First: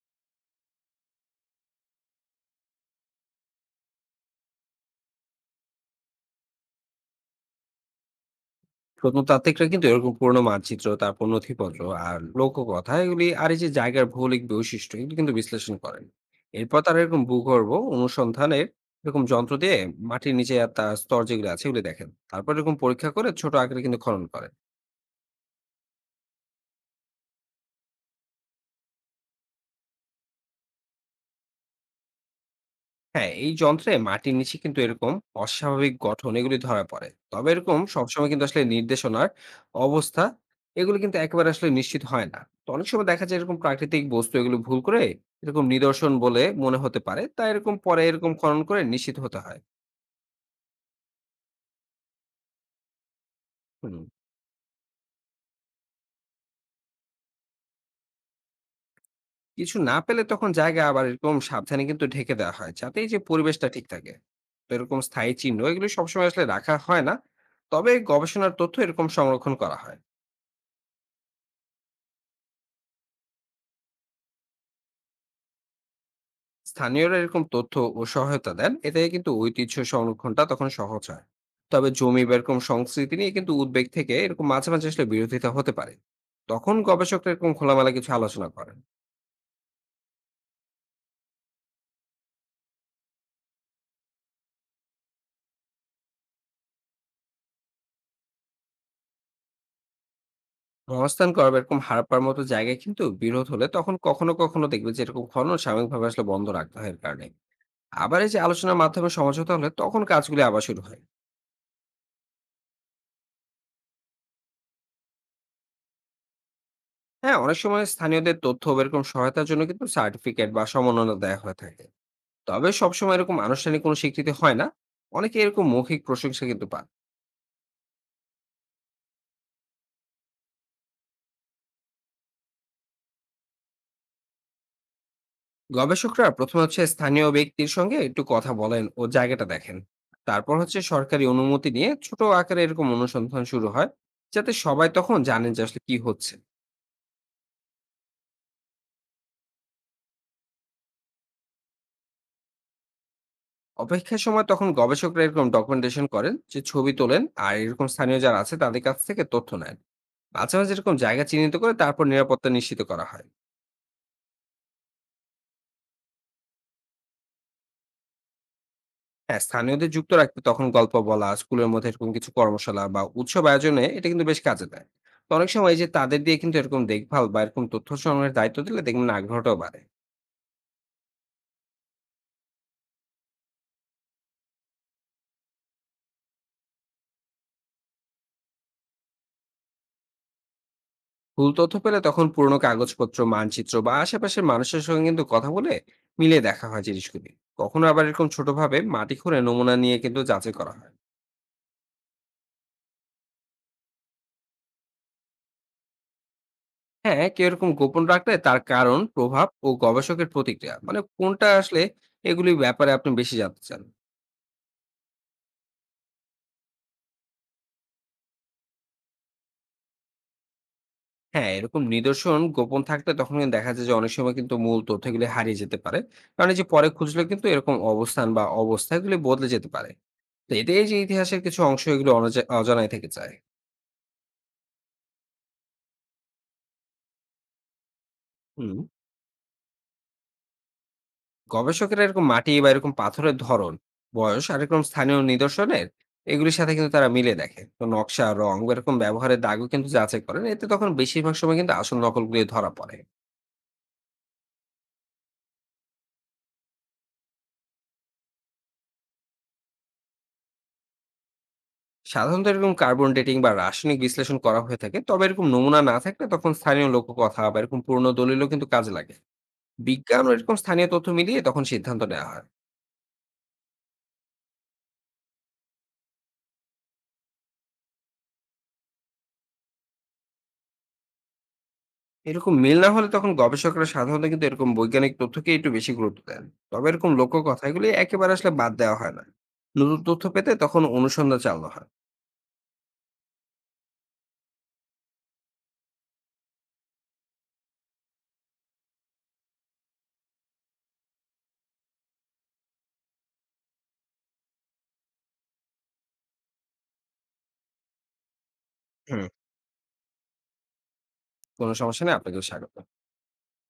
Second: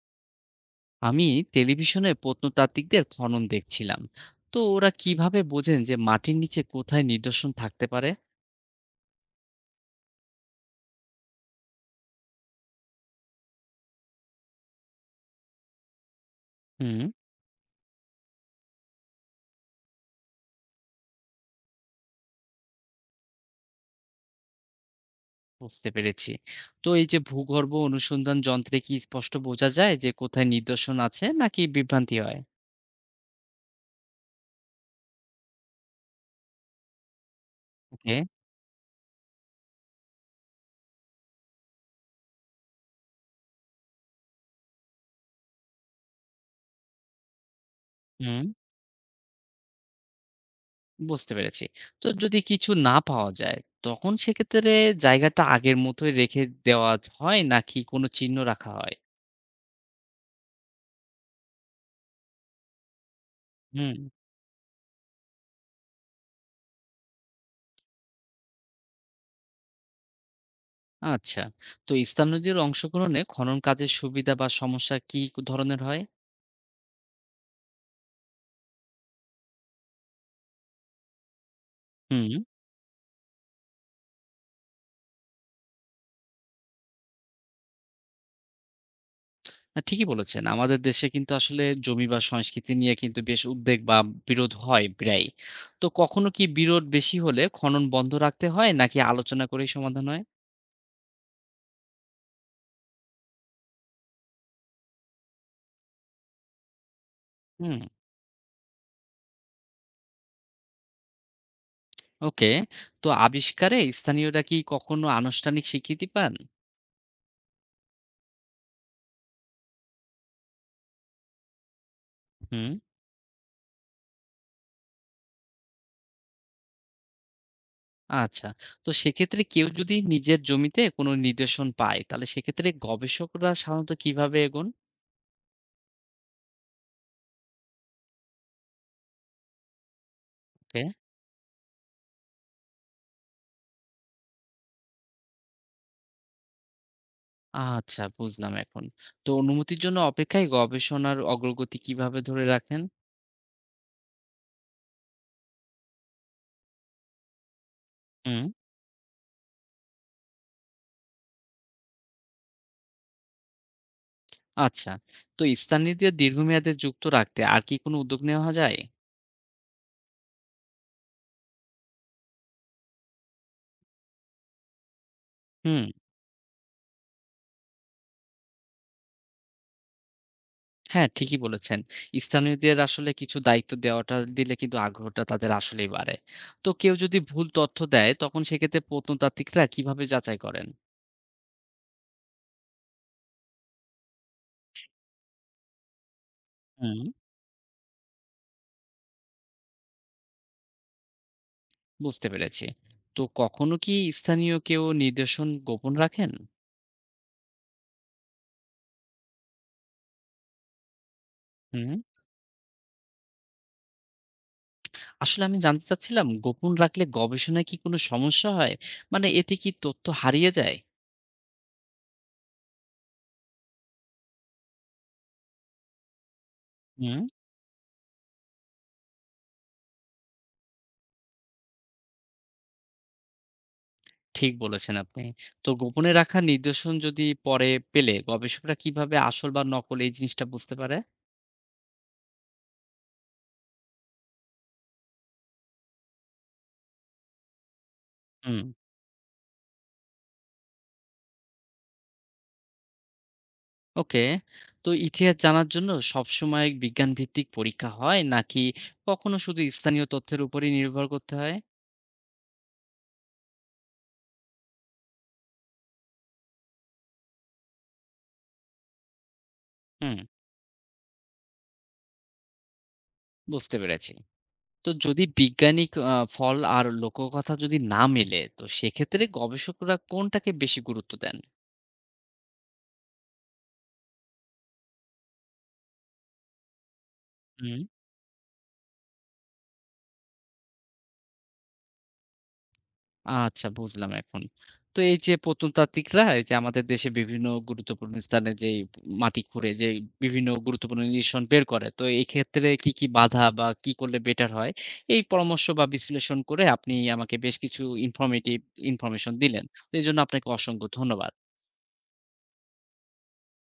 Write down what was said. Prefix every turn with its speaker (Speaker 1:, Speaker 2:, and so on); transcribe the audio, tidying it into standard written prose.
Speaker 1: আমি টেলিভিশনে প্রত্নতাত্ত্বিকদের খনন দেখছিলাম। তো ওরা কিভাবে বোঝেন যে মাটির নিচে কোথায় নিদর্শন থাকতে পারে?
Speaker 2: প্রত্নতাত্ত্বিকরা কিন্তু এরকম পুরোনো মানচিত্র, তারপর নথিপত্র আর লোককথা এগুলি, আর এই যে জায়গার ভৌগোলিক বৈশিষ্ট্য এগুলি কিন্তু বিশ্লেষণ করেন। এরপর তারা
Speaker 1: হুম।
Speaker 2: এরকম ভূগর্ভ অনুসন্ধানের এরকম যন্ত্র দিয়ে মাটির নিচে আর তার স্তর যেগুলো আছে এগুলি দেখেন, তারপর এরকম পরীক্ষা করে ছোট আকারে কিন্তু খনন করেন।
Speaker 1: বুঝতে পেরেছি। তো এই যে ভূগর্ভ অনুসন্ধান যন্ত্রে কি স্পষ্ট বোঝা যায় যে কোথায় নিদর্শন আছে নাকি বিভ্রান্তি হয়?
Speaker 2: হ্যাঁ, এই যন্ত্রে মাটির নিচে কিন্তু এরকম অস্বাভাবিক গঠন এগুলি ধরা পড়ে, তবে এরকম
Speaker 1: ওকে।
Speaker 2: সবসময় কিন্তু আসলে নির্দেশনার অবস্থা এগুলো কিন্তু একেবারে আসলে নিশ্চিত হয় না। তো অনেক সময় দেখা যায় এরকম প্রাকৃতিক বস্তু এগুলো ভুল করে এরকম নিদর্শন বলে মনে হতে পারে, তাই এরকম পরে এরকম
Speaker 1: হুম।
Speaker 2: খনন করে নিশ্চিত হতে হয়।
Speaker 1: বুঝতে পেরেছি। তো যদি কিছু না পাওয়া যায়,
Speaker 2: হুম।
Speaker 1: তখন সেক্ষেত্রে জায়গাটা আগের মতোই রেখে দেওয়া হয় নাকি কোনো চিহ্ন রাখা হয়?
Speaker 2: কিছু না পেলে তখন জায়গা আবার এরকম সাবধানে কিন্তু ঢেকে দেওয়া হয়, যাতে এই যে পরিবেশটা ঠিক
Speaker 1: হুম।
Speaker 2: থাকে। তো এরকম স্থায়ী চিহ্ন এগুলো সবসময় আসলে রাখা হয় না, তবে গবেষণার তথ্য এরকম সংরক্ষণ করা হয়।
Speaker 1: আচ্ছা। তো স্থানীয়দের অংশগ্রহণে খনন কাজের সুবিধা বা সমস্যা কি ধরনের হয়?
Speaker 2: স্থানীয়রা এরকম তথ্য ও সহায়তা দেন, এতে কিন্তু ঐতিহ্য সংরক্ষণটা তখন সহজ হয়। তবে জমি
Speaker 1: হুম।
Speaker 2: বা এরকম সংস্কৃতি নিয়ে কিন্তু উদ্বেগ থেকে এরকম মাঝে মাঝে আসলে বিরোধিতা হতে পারে। তখন গবেষকরা এরকম খোলামেলা কিছু আলোচনা করেন।
Speaker 1: না, ঠিকই বলেছেন। আমাদের দেশে কিন্তু আসলে জমি বা সংস্কৃতি নিয়ে কিন্তু বেশ উদ্বেগ বা বিরোধ হয় প্রায়ই। তো কখনো কি বিরোধ বেশি হলে খনন বন্ধ রাখতে হয় নাকি আলোচনা করেই সমাধান হয়?
Speaker 2: মহাস্থান কর বা এরকম হারাপ্পার মতো জায়গায় কিন্তু বিরোধ হলে তখন কখনো কখনো দেখবে যে এরকম খনন সাময়িকভাবে আসলে বন্ধ রাখতে হয় এর কারণে।
Speaker 1: হুম।
Speaker 2: আবার এই যে আলোচনার মাধ্যমে সমঝোতা হলে তখন কাজগুলি আবার শুরু হয়।
Speaker 1: ওকে। তো আবিষ্কারে স্থানীয়রা কি কখনো আনুষ্ঠানিক স্বীকৃতি পান?
Speaker 2: হ্যাঁ, অনেক সময় স্থানীয়দের তথ্য বা এরকম সহায়তার জন্য কিন্তু সার্টিফিকেট বা সমন্বয় দেওয়া হয়ে থাকে, তবে
Speaker 1: হুম।
Speaker 2: সবসময় এরকম আনুষ্ঠানিক কোনো স্বীকৃতি হয় না। অনেকে এরকম মৌখিক প্রশংসা কিন্তু পান।
Speaker 1: আচ্ছা। তো সেক্ষেত্রে কেউ যদি নিজের জমিতে কোনো নিদর্শন পায় তাহলে সেক্ষেত্রে গবেষকরা সাধারণত কিভাবে এগোন?
Speaker 2: গবেষকরা প্রথমে হচ্ছে স্থানীয় ব্যক্তির সঙ্গে একটু কথা বলেন ও জায়গাটা দেখেন, তারপর হচ্ছে
Speaker 1: ওকে।
Speaker 2: সরকারি অনুমতি নিয়ে ছোট আকারে এরকম অনুসন্ধান শুরু হয়, যাতে সবাই তখন জানেন যে আসলে কি হচ্ছে।
Speaker 1: আচ্ছা, বুঝলাম এখন। তো অনুমতির জন্য অপেক্ষায় গবেষণার অগ্রগতি কিভাবে ধরে রাখেন?
Speaker 2: অপেক্ষার সময় তখন গবেষকরা এরকম ডকুমেন্টেশন করেন, যে ছবি তোলেন আর এরকম স্থানীয় যারা
Speaker 1: হুম।
Speaker 2: আছে তাদের কাছ থেকে তথ্য নেন। মাঝে মাঝে এরকম জায়গা চিহ্নিত করে তারপর নিরাপত্তা নিশ্চিত করা হয়।
Speaker 1: আচ্ছা। তো স্থানীয়দের দীর্ঘমেয়াদে যুক্ত রাখতে আর কি কোনো উদ্যোগ নেওয়া যায়?
Speaker 2: হ্যাঁ, স্থানীয়দের যুক্ত রাখতে তখন গল্প বলা, স্কুলের মধ্যে এরকম কিছু কর্মশালা বা উৎসব আয়োজনে এটা কিন্তু বেশ কাজে দেয়। তো অনেক সময় এই
Speaker 1: হুম।
Speaker 2: যে তাদের দিয়ে কিন্তু এরকম দেখভাল বা এরকম তথ্য সংগ্রহের দায়িত্ব দিলে দেখবেন আগ্রহটাও বাড়ে।
Speaker 1: হ্যাঁ, ঠিকই বলেছেন। স্থানীয়দের আসলে কিছু দায়িত্ব দেওয়াটা দিলে কিন্তু আগ্রহটা তাদের আসলেই বাড়ে। তো কেউ যদি ভুল তথ্য দেয় তখন সেক্ষেত্রে প্রত্নতাত্ত্বিকরা কিভাবে যাচাই করেন?
Speaker 2: ভুল তথ্য পেলে তখন পুরনো কাগজপত্র, মানচিত্র বা আশেপাশের মানুষের সঙ্গে কিন্তু কথা বলে মিলিয়ে দেখা হয়
Speaker 1: হুম।
Speaker 2: জিনিসগুলি। কখনো আবার এরকম ছোটভাবে মাটি খুঁড়ে নমুনা নিয়ে কিন্তু যাচাই করা হয়।
Speaker 1: বুঝতে পেরেছি। তো কখনো কি স্থানীয় কেউ নিদর্শন গোপন রাখেন?
Speaker 2: হ্যাঁ, কেউ এরকম গোপন রাখলে তার কারণ, প্রভাব ও গবেষকের প্রতিক্রিয়া, মানে কোনটা আসলে
Speaker 1: হুম।
Speaker 2: এগুলির ব্যাপারে আপনি বেশি জানতে চান?
Speaker 1: আসলে আমি জানতে চাচ্ছিলাম, গোপন রাখলে গবেষণায় কি কোনো সমস্যা হয়? মানে এতে কি তথ্য হারিয়ে যায়?
Speaker 2: হ্যাঁ, এরকম নিদর্শন গোপন থাকলে তখন কিন্তু দেখা যায় যে অনেক সময় কিন্তু মূল তথ্যগুলি হারিয়ে যেতে পারে। কারণ এই যে পরে খুঁজলে
Speaker 1: হুম,
Speaker 2: কিন্তু এরকম অবস্থান বা অবস্থা এগুলি বদলে যেতে পারে। তো এতে এই যে ইতিহাসের কিছু অংশ এগুলো অজানাই থেকে যায়।
Speaker 1: ঠিক বলেছেন আপনি। তো গোপনে রাখা নিদর্শন যদি পরে পেলে গবেষকরা
Speaker 2: হুম।
Speaker 1: কিভাবে আসল বা নকল এই জিনিসটা বুঝতে পারে?
Speaker 2: গবেষকেরা এরকম মাটি বা এরকম পাথরের ধরন, বয়স আর এরকম স্থানীয় নিদর্শনের এগুলির সাথে কিন্তু তারা মিলে দেখে। তো নকশা, রং
Speaker 1: হুম।
Speaker 2: বা এরকম ব্যবহারের দাগও কিন্তু যাচাই করেন। এতে তখন বেশিরভাগ সময় কিন্তু আসল নকলগুলি ধরা পড়ে।
Speaker 1: ওকে। তো ইতিহাস জানার জন্য সবসময় বিজ্ঞান ভিত্তিক পরীক্ষা হয় নাকি কখনো শুধু স্থানীয় তথ্যের উপরই নির্ভর করতে হয়?
Speaker 2: সাধারণত এরকম কার্বন ডেটিং বা রাসায়নিক বিশ্লেষণ করা হয়ে থাকে, তবে এরকম নমুনা না থাকলে তখন স্থানীয় লোককথা বা এরকম পুরনো দলিলও কিন্তু কাজে লাগে।
Speaker 1: হুম,
Speaker 2: বিজ্ঞান ও এরকম স্থানীয় তথ্য মিলিয়ে তখন সিদ্ধান্ত নেওয়া হয়।
Speaker 1: বুঝতে পেরেছি। তো যদি বিজ্ঞানিক ফল আর লোককথা যদি না মেলে, তো সেক্ষেত্রে গবেষকরা কোনটাকে বেশি গুরুত্ব দেন?
Speaker 2: এরকম মিল না হলে তখন গবেষকরা সাধারণত কিন্তু এরকম বৈজ্ঞানিক তথ্যকে একটু বেশি গুরুত্ব দেন, তবে এরকম লোককথা
Speaker 1: হুম।
Speaker 2: এগুলি একেবারে আসলে বাদ দেওয়া হয় না। নতুন তথ্য পেতে তখন অনুসন্ধান চালানো হয়।
Speaker 1: আচ্ছা, বুঝলাম এখন। তো এই যে প্রত্নতাত্ত্বিকরা এই যে আমাদের দেশে বিভিন্ন গুরুত্বপূর্ণ স্থানে যেই মাটি খুঁড়ে বিভিন্ন গুরুত্বপূর্ণ নিদর্শন বের করে, তো এই ক্ষেত্রে কি, কি বাধা বা কি করলে বেটার হয়? এই পরামর্শ বা বিশ্লেষণ করে আপনি আমাকে বেশ কিছু
Speaker 2: হুম।
Speaker 1: ইনফরমেশন দিলেন। তো এজন্য আপনাকে অসংখ্য ধন্যবাদ।
Speaker 2: কোনো সমস্যা নেই, আপনাকেও স্বাগত।